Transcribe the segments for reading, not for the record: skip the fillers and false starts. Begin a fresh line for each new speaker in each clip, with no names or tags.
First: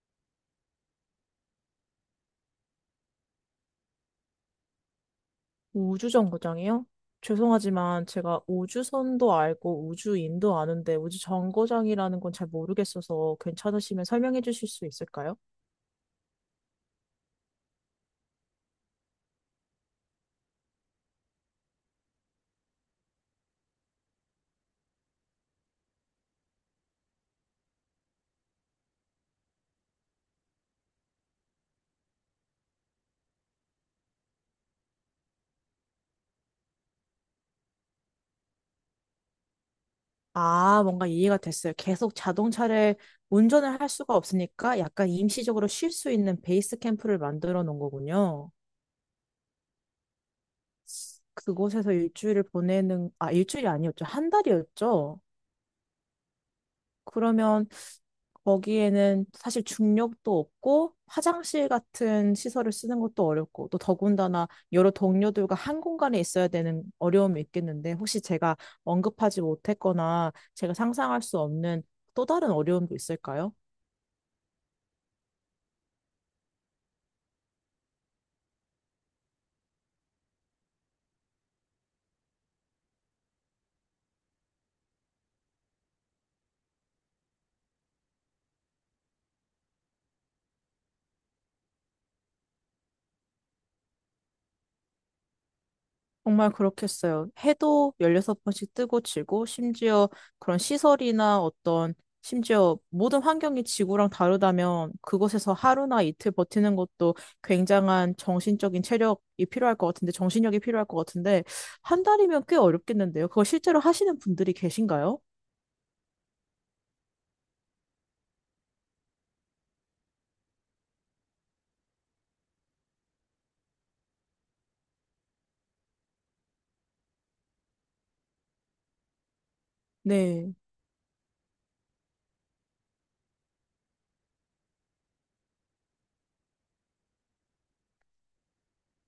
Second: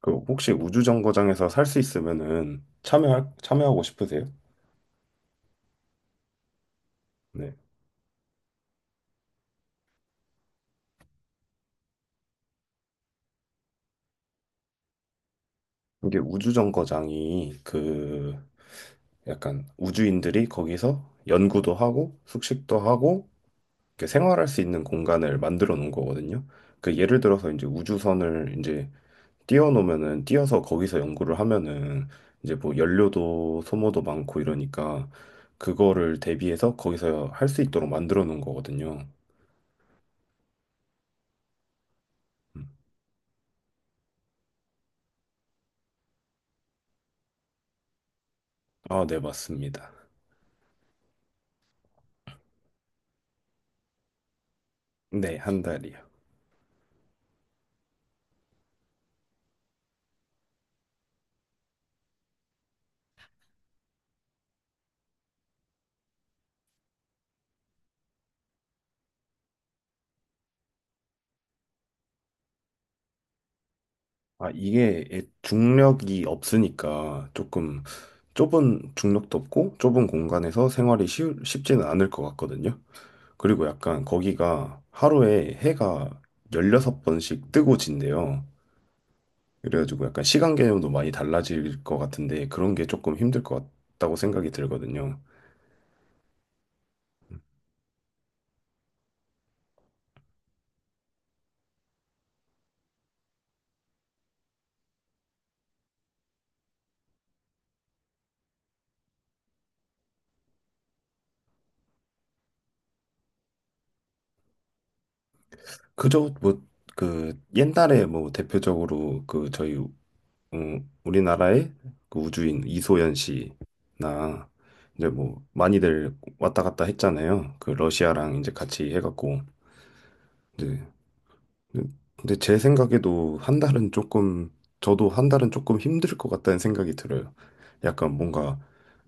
그 혹시 우주정거장에서 살 수 있으면은 참여할 참여하고 싶으세요?
우주정거장이요?
네.
죄송하지만 제가 우주선도 알고 우주인도 아는데 우주정거장이라는 건 잘 모르겠어서 괜찮으시면 설명해 주실 수 있을까요?
이게 우주정거장이 그 약간 우주인들이 거기서 연구도 하고 숙식도 하고 이렇게 생활할 수 있는 공간을 만들어 놓은 거거든요. 그 예를 들어서 이제 우주선을 이제 띄워놓으면은 띄어서 거기서 연구를 하면은 이제 뭐 연료도 소모도 많고 이러니까 그거를 대비해서 거기서 할 수 있도록 만들어 놓은 거거든요.
아, 뭔가 이해가 됐어요. 계속
음.
자동차를 운전을 할 수가 없으니까 약간 임시적으로 쉴 수 있는 베이스 캠프를 만들어 놓은 거군요.
아, 네, 맞습니다.
그곳에서 일주일을 보내는, 아, 일주일이 아니었죠. 한 달이었죠.
네, 한 달이요.
그러면 거기에는 사실 중력도 없고 화장실 같은 시설을 쓰는 것도 어렵고 또 더군다나 여러 동료들과 한 공간에 있어야 되는 어려움이 있겠는데 혹시 제가 언급하지 못했거나 제가 상상할 수 없는 또 다른 어려움도 있을까요?
아, 이게 중력이 없으니까 조금 좁은 중력도 없고 좁은 공간에서 생활이 쉽지는 않을 것 같거든요. 그리고 약간 거기가 하루에 해가 16번씩 뜨고 진대요. 그래가지고 약간 시간 개념도 많이 달라질 것 같은데 그런 게 조금 힘들 것 같다고 생각이 들거든요.
정말 그렇겠어요. 해도 16번씩 뜨고 지고, 심지어 그런 시설이나 어떤, 심지어 모든 환경이 지구랑 다르다면 그곳에서 하루나 이틀 버티는 것도 굉장한 정신적인 체력이 필요할 것 같은데, 정신력이 필요할 것 같은데, 한 달이면 꽤 어렵겠는데요. 그거 실제로 하시는 분들이 계신가요?
그저 뭐 그 옛날에 뭐 대표적으로 그 저희 어, 우리나라의 그 우주인 이소연 씨나 이제 뭐 많이들 왔다 갔다 했잖아요. 그 러시아랑 이제 같이 해갖고
네.
이제 근데 제 생각에도 한 달은 조금 저도 한 달은 조금 힘들 것 같다는 생각이 들어요. 약간 뭔가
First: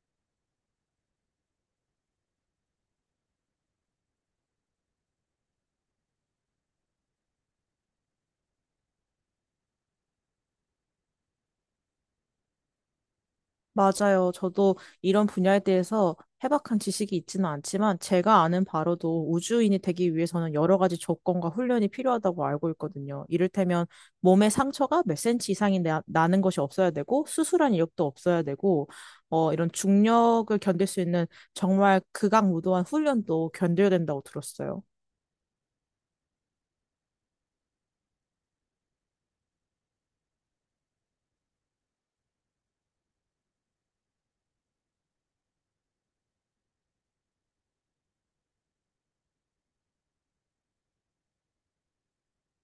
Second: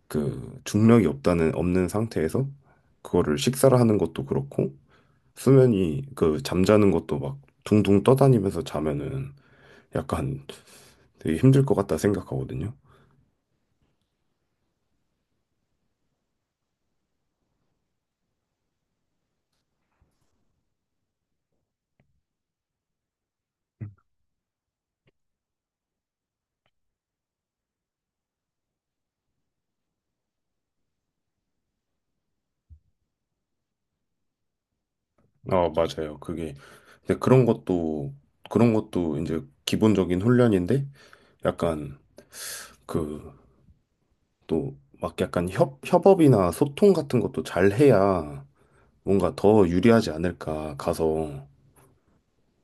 그 중력이 없다는 없는 상태에서 그거를 식사를 하는 것도 그렇고 수면이 그 잠자는 것도 막 둥둥 떠다니면서 자면은 약간 되게 힘들 것 같다 생각하거든요.
맞아요. 저도 이런 분야에 대해서 해박한 지식이 있지는 않지만 제가 아는 바로도 우주인이 되기 위해서는 여러 가지 조건과 훈련이 필요하다고 알고 있거든요. 이를테면 몸에 상처가 몇 센치 이상이 나는 것이 없어야 되고 수술한 이력도 없어야 되고 이런 중력을 견딜 수 있는 정말 극악무도한 훈련도 견뎌야 된다고 들었어요.
어, 맞아요. 그게 근데 그런 것도 이제 기본적인 훈련인데 약간 그 또 막 약간 협 협업이나 소통 같은 것도 잘 해야 뭔가 더 유리하지 않을까 가서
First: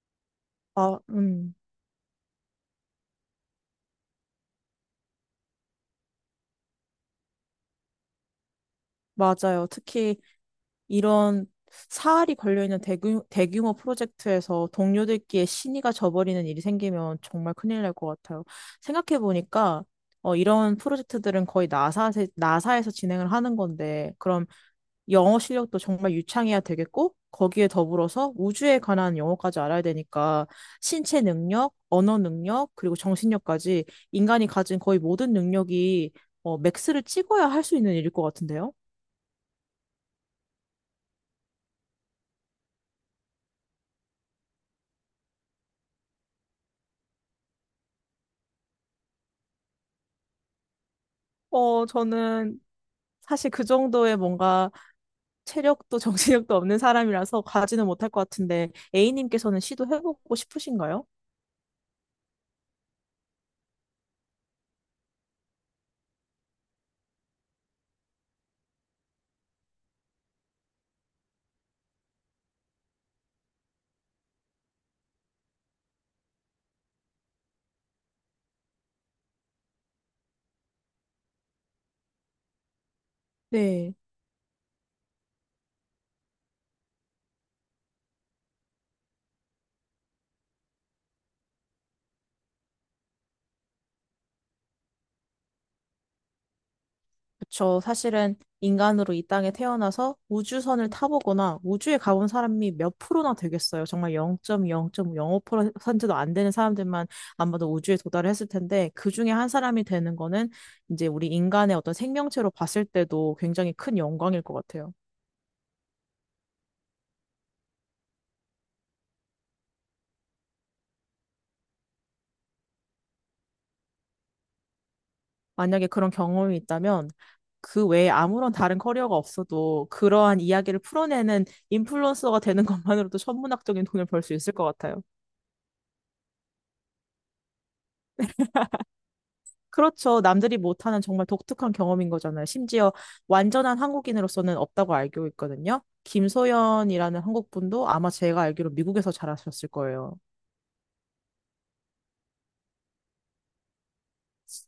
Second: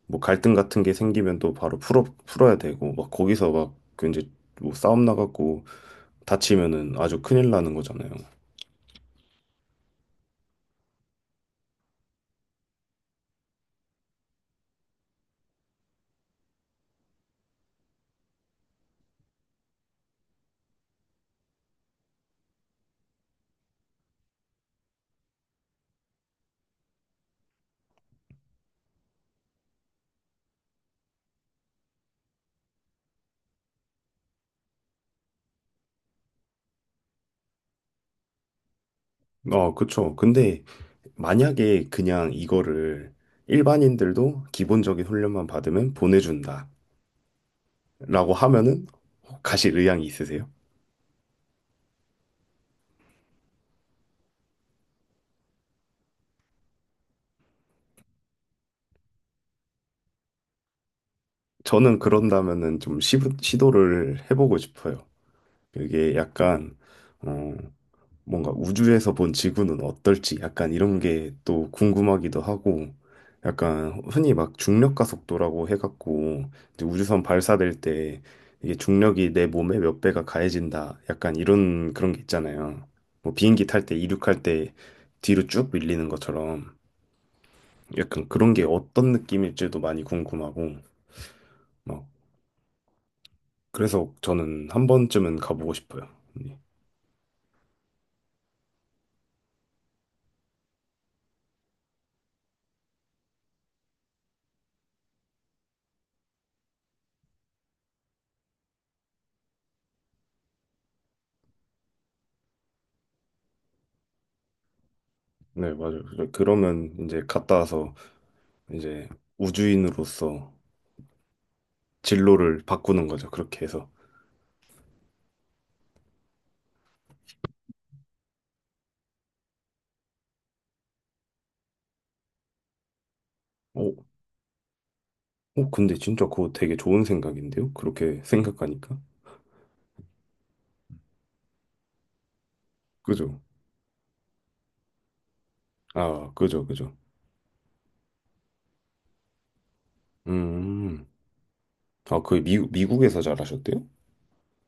뭐 갈등 같은 게
아,
생기면 또 바로 풀어야 되고 막 거기서 막그 이제 뭐 싸움 나갖고 다치면은 아주 큰일 나는 거잖아요.
맞아요. 특히 이런 사활이 걸려있는 대규모 프로젝트에서 동료들끼리 신의가 져버리는 일이 생기면 정말 큰일 날 것 같아요. 생각해보니까 이런 프로젝트들은 거의 나사에서 진행을 하는 건데, 그럼 영어 실력도 정말 유창해야 되겠고, 거기에 더불어서 우주에 관한 영어까지 알아야 되니까, 신체 능력, 언어 능력, 그리고 정신력까지 인간이 가진 거의 모든 능력이 맥스를 찍어야 할 수 있는 일일 것 같은데요?
어, 그쵸. 근데 만약에 그냥 이거를 일반인들도 기본적인 훈련만 받으면 보내준다. 라고 하면은 가실 의향이 있으세요?
저는 사실 그 정도의 뭔가 체력도 정신력도 없는 사람이라서 가지는 못할 것 같은데 A님께서는 시도해보고 싶으신가요?
저는 그런다면은 좀 시도를 해보고 싶어요. 이게 약간 어, 뭔가 우주에서 본 지구는 어떨지 약간 이런 게 또 궁금하기도 하고 약간 흔히 막 중력 가속도라고 해갖고 이제 우주선 발사될 때 이게 중력이 내 몸에 몇 배가 가해진다 약간 이런 그런 게 있잖아요. 뭐 비행기 탈
네,
때 이륙할 때 뒤로 쭉 밀리는 것처럼 약간 그런 게 어떤 느낌일지도 많이 궁금하고, 막, 그래서 저는 한 번쯤은 가보고 싶어요. 네,
그쵸. 사실은 인간으로 이 땅에 태어나서 우주선을 타보거나 우주에 가본 사람이 몇 프로나 되겠어요. 정말 0.0.05%도 안 되는 사람들만 아마도 우주에 도달을 했을 텐데 그 중에 한 사람이 되는 거는 이제 우리 인간의 어떤 생명체로 봤을 때도 굉장히 큰 영광일 것 같아요.
네, 맞아요. 그러면 이제 갔다 와서 이제 우주인으로서 진로를 바꾸는 거죠. 그렇게 해서.
만약에 그런 경험이 있다면 그 외에 아무런 다른 커리어가 없어도 그러한 이야기를 풀어내는 인플루언서가 되는 것만으로도 천문학적인
어,
돈을 벌 수 있을 것 같아요.
어, 근데 진짜 그거 되게 좋은 생각인데요? 그렇게 생각하니까.
그렇죠. 남들이 못하는 정말 독특한 경험인 거잖아요. 심지어
그죠?
완전한 한국인으로서는 없다고 알고 있거든요.
아, 그죠, 그죠.
김소연이라는 한국분도 아마 제가 알기로 미국에서 잘하셨을 거예요.
음, 아, 그 미국에서 잘하셨대요?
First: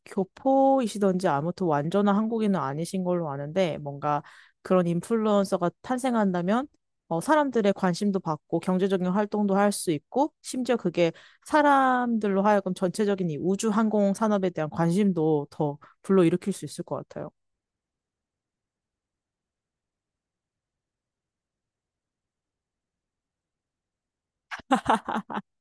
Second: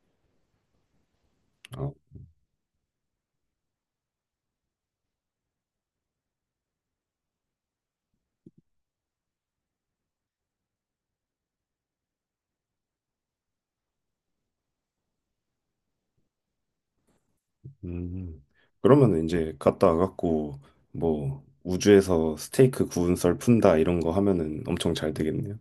교포이시던지 아무튼
아,
완전한 한국인은 아니신 걸로 아는데 뭔가 그런 인플루언서가 탄생한다면 사람들의 관심도 받고 경제적인 활동도 할 수 있고 심지어 그게 사람들로 하여금 전체적인 이 우주 항공 산업에 대한 관심도 더 불러일으킬 수 있을 것 같아요.
음. 그러면 이제 갔다 와갖고 뭐 우주에서 스테이크 구운 썰 푼다 이런 거 하면은 엄청 잘 되겠네요.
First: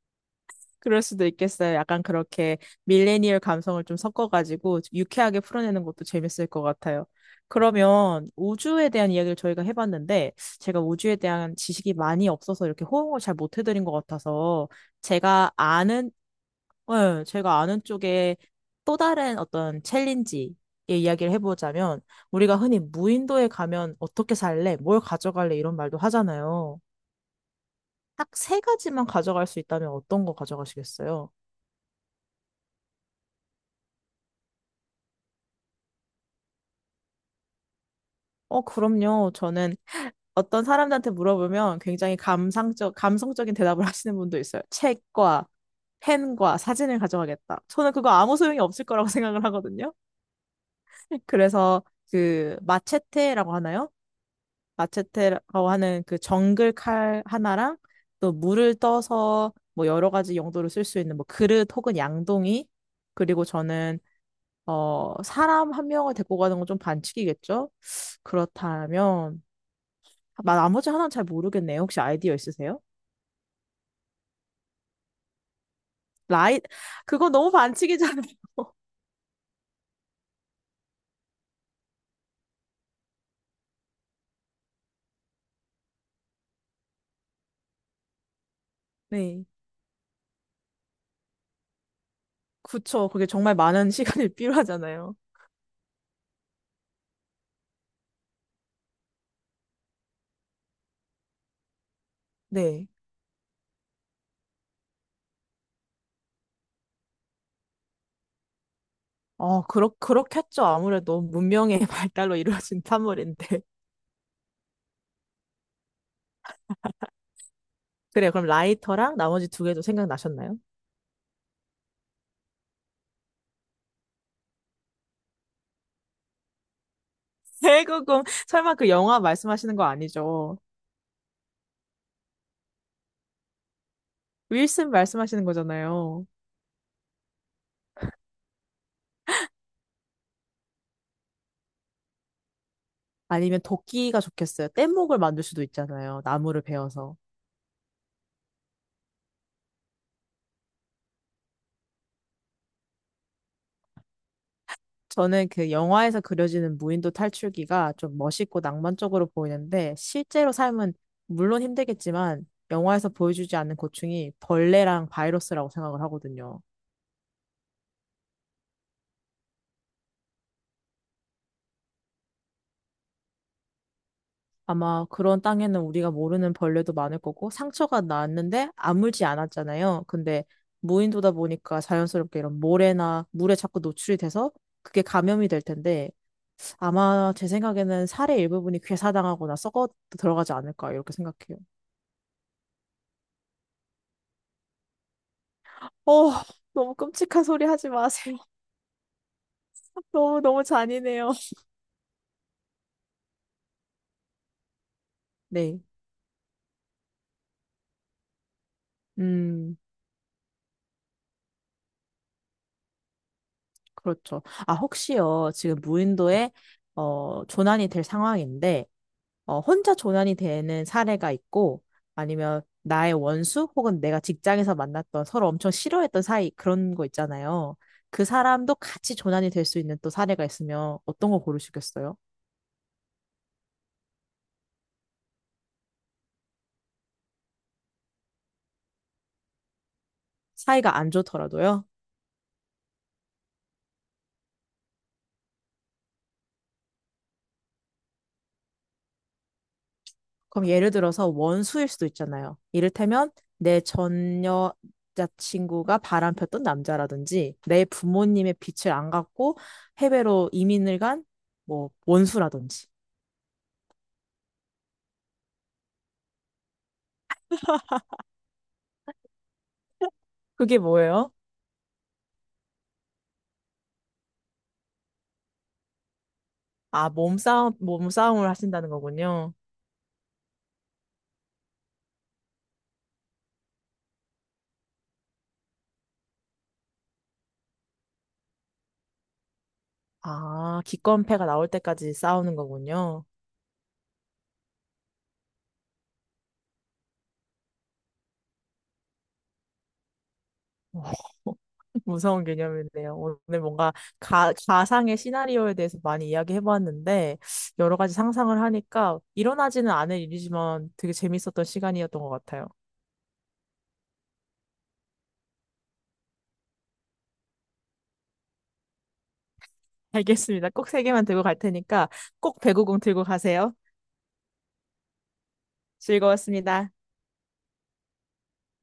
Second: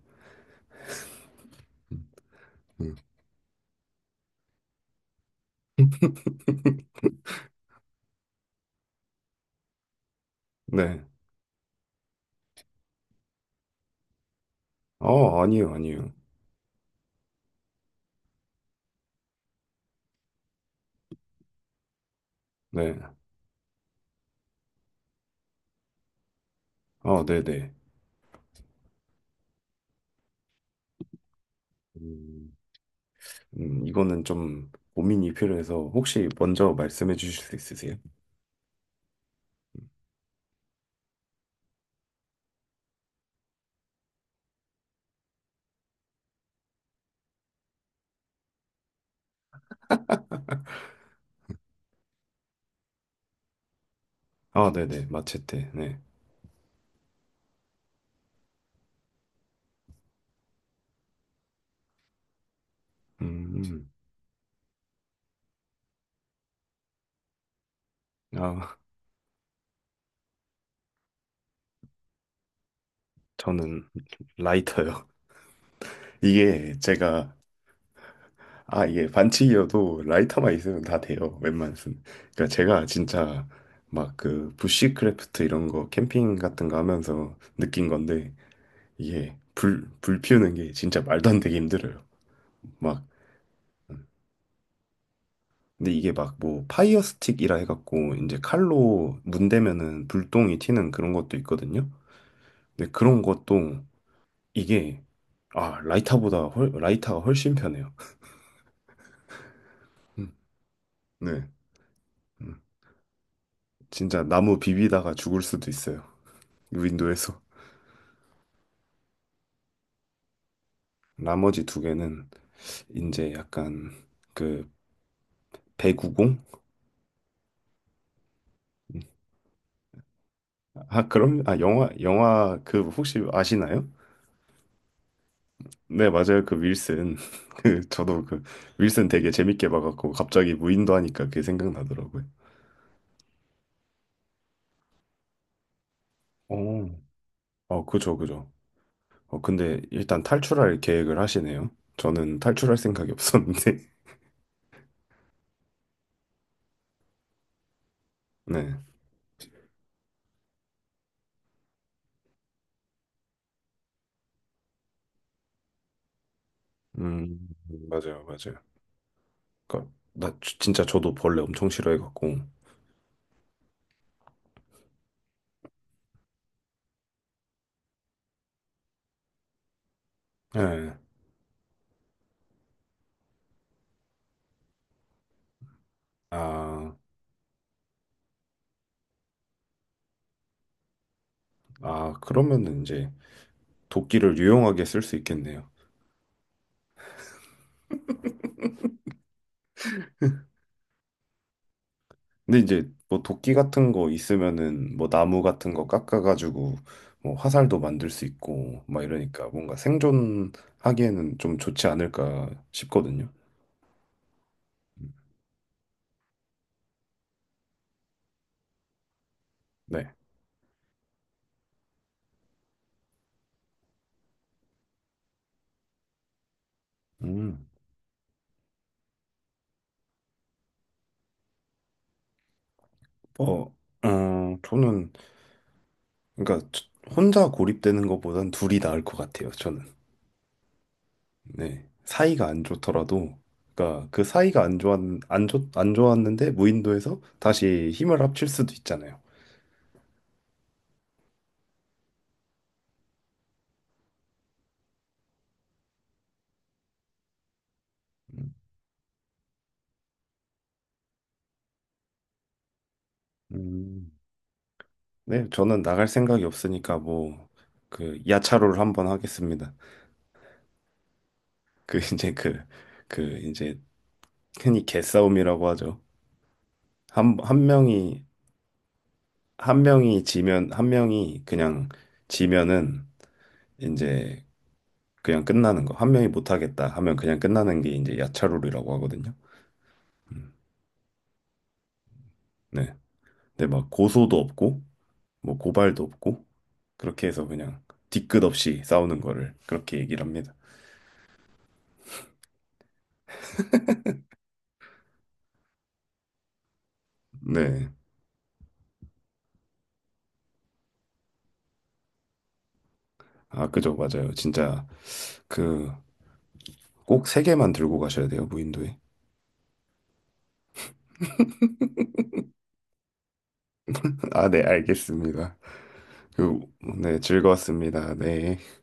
그럴 수도 있겠어요. 약간 그렇게
음.
밀레니얼 감성을 좀 섞어가지고 유쾌하게 풀어내는 것도 재밌을 것 같아요. 그러면 우주에 대한 이야기를 저희가 해봤는데 제가
네.
우주에 대한 지식이 많이 없어서 이렇게 호응을 잘 못 해드린 것 같아서
어,
제가
아니요,
아는,
아니요.
예, 제가 아는 쪽에 또 다른 어떤 챌린지의 이야기를 해보자면 우리가 흔히
네.
무인도에 가면 어떻게 살래? 뭘 가져갈래? 이런 말도 하잖아요.
어, 네네.
딱 세 가지만 가져갈 수 있다면 어떤 거 가져가시겠어요?
음, 이거는 좀 고민이 필요해서 혹시 먼저 말씀해 주실 수 있으세요?
어, 그럼요. 저는 어떤 사람들한테 물어보면 굉장히 감성적인 대답을 하시는 분도 있어요. 책과 펜과 사진을 가져가겠다. 저는 그거 아무 소용이 없을 거라고 생각을 하거든요. 그래서 그 마체테라고 하나요?
아, 네네.
마체테라고
마체테. 네.
하는 그 정글 칼 하나랑 또 물을 떠서 뭐 여러 가지 용도로 쓸 수 있는 뭐 그릇 혹은 양동이 그리고
음, 음.
저는 어 사람 한 명을 데리고 가는 건 좀 반칙이겠죠?
아,
그렇다면 나머지 하나는 잘 모르겠네요. 혹시 아이디어 있으세요?
저는 라이터요.
라이,
이게
그거
제가
너무 반칙이잖아요.
이게 반칙이어도 라이터만 있으면 다 돼요. 웬만해서는. 그러니까 제가 진짜 막 그 부시크래프트 이런 거 캠핑 같은 거 하면서 느낀 건데 이게
네.
불 피우는 게 진짜 말도 안 되게 힘들어요. 막
그쵸. 그게 정말 많은 시간이 필요하잖아요.
근데 이게 막 뭐 파이어 스틱이라 해갖고 이제 칼로 문대면은 불똥이 튀는 그런 것도 있거든요.
네.
근데 그런 것도 이게 아, 라이터가 훨씬 편해요. 음.
그렇겠죠. 아무래도
네.
문명의 발달로
음.
이루어진 산물인데.
진짜 나무 비비다가 죽을 수도 있어요. 윈도에서.
그래, 그럼 라이터랑 나머지 두 개도 생각나셨나요?
나머지 두 개는 이제 약간 그 배구공?
결국은 설마 그 영화 말씀하시는 거 아니죠?
아, 그럼 아 영화 그 혹시 아시나요?
윌슨 말씀하시는
네,
거잖아요.
맞아요. 그 윌슨. 그 저도 그 윌슨 되게 재밌게 봐갖고 갑자기 무인도 하니까 그게 생각나더라고요.
아니면 도끼가 좋겠어요. 뗏목을 만들 수도 있잖아요. 나무를
어,
베어서.
어, 그죠, 그죠. 어, 근데 일단 탈출할 계획을 하시네요. 저는 탈출할 생각이 없었는데.
저는 그 영화에서 그려지는 무인도 탈출기가 좀 멋있고
네.
낭만적으로 보이는데 실제로 삶은 물론 힘들겠지만 영화에서 보여주지 않는 고충이 벌레랑 바이러스라고 생각을 하거든요.
음, 맞아요, 맞아요. 그니까, 진짜 저도 벌레 엄청 싫어해갖고.
아마 그런 땅에는 우리가 모르는 벌레도 많을 거고 상처가 났는데 아물지 않았잖아요. 근데
네.
무인도다 보니까 자연스럽게 이런 모래나 물에 자꾸 노출이 돼서 그게 감염이 될 텐데
아,
아마 제 생각에는 살의 일부분이 괴사당하거나 썩어 들어가지 않을까 이렇게 생각해요.
아, 그러면은 이제 도끼를 유용하게 쓸 수 있겠네요.
어, 너무 끔찍한 소리 하지 마세요. 너무 너무 잔인해요.
근데 이제 뭐 도끼 같은 거 있으면은 뭐 나무 같은
네.
거 깎아가지고 뭐 화살도 만들 수 있고 막 이러니까 뭔가
음,
생존하기에는 좀 좋지 않을까 싶거든요.
그렇죠. 아, 혹시요, 지금 무인도에, 어, 조난이 될 상황인데, 어, 혼자
네.
조난이 되는 사례가 있고, 아니면 나의 원수, 혹은 내가 직장에서 만났던 서로 엄청 싫어했던 사이, 그런 거
음.
있잖아요. 그 사람도 같이 조난이 될 수 있는 또 사례가 있으면 어떤 거 고르시겠어요?
어, 어, 저는 그러니까 혼자 고립되는 것보단 둘이 나을 것 같아요. 저는.
사이가 안
네.
좋더라도요?
사이가 안 좋더라도 그러니까 그 사이가 안 좋았는데 무인도에서 다시 힘을 합칠 수도 있잖아요.
그럼 예를 들어서 원수일 수도 있잖아요. 이를테면 내 전 여자친구가 바람폈던 남자라든지 내 부모님의 빛을 안 갖고 해외로 이민을 간 뭐 원수라든지.
음, 네, 저는 나갈 생각이 없으니까 뭐 그 야차로를 한번 하겠습니다.
그게 뭐예요?
그 이제 그 이제 흔히 개싸움이라고 하죠.
아,
한 명이
몸싸움을 하신다는 거군요.
한 명이 지면 한 명이 그냥 지면은 이제 그냥 끝나는 거. 한 명이 못 하겠다 하면 그냥 끝나는 게 이제 야차로라고 하거든요. 음,
아, 기권패가 나올 때까지 싸우는
네.
거군요.
근데 막 고소도 없고 뭐 고발도 없고 그렇게 해서 그냥 뒤끝 없이 싸우는 거를 그렇게 얘기를 합니다.
와, 무서운 개념이네요. 오늘 뭔가 가상의 시나리오에 대해서 많이 이야기해봤는데,
네.
여러 가지 상상을 하니까 일어나지는 않을 일이지만 되게 재밌었던 시간이었던 것 같아요.
아, 그죠, 맞아요. 진짜 그 꼭 세 개만 들고 가셔야 돼요, 무인도에.
알겠습니다. 꼭 세 개만 들고 갈 테니까 꼭 배구공 들고 가세요.
아, 네, 알겠습니다. 그,
즐거웠습니다.
네, 즐거웠습니다. 네.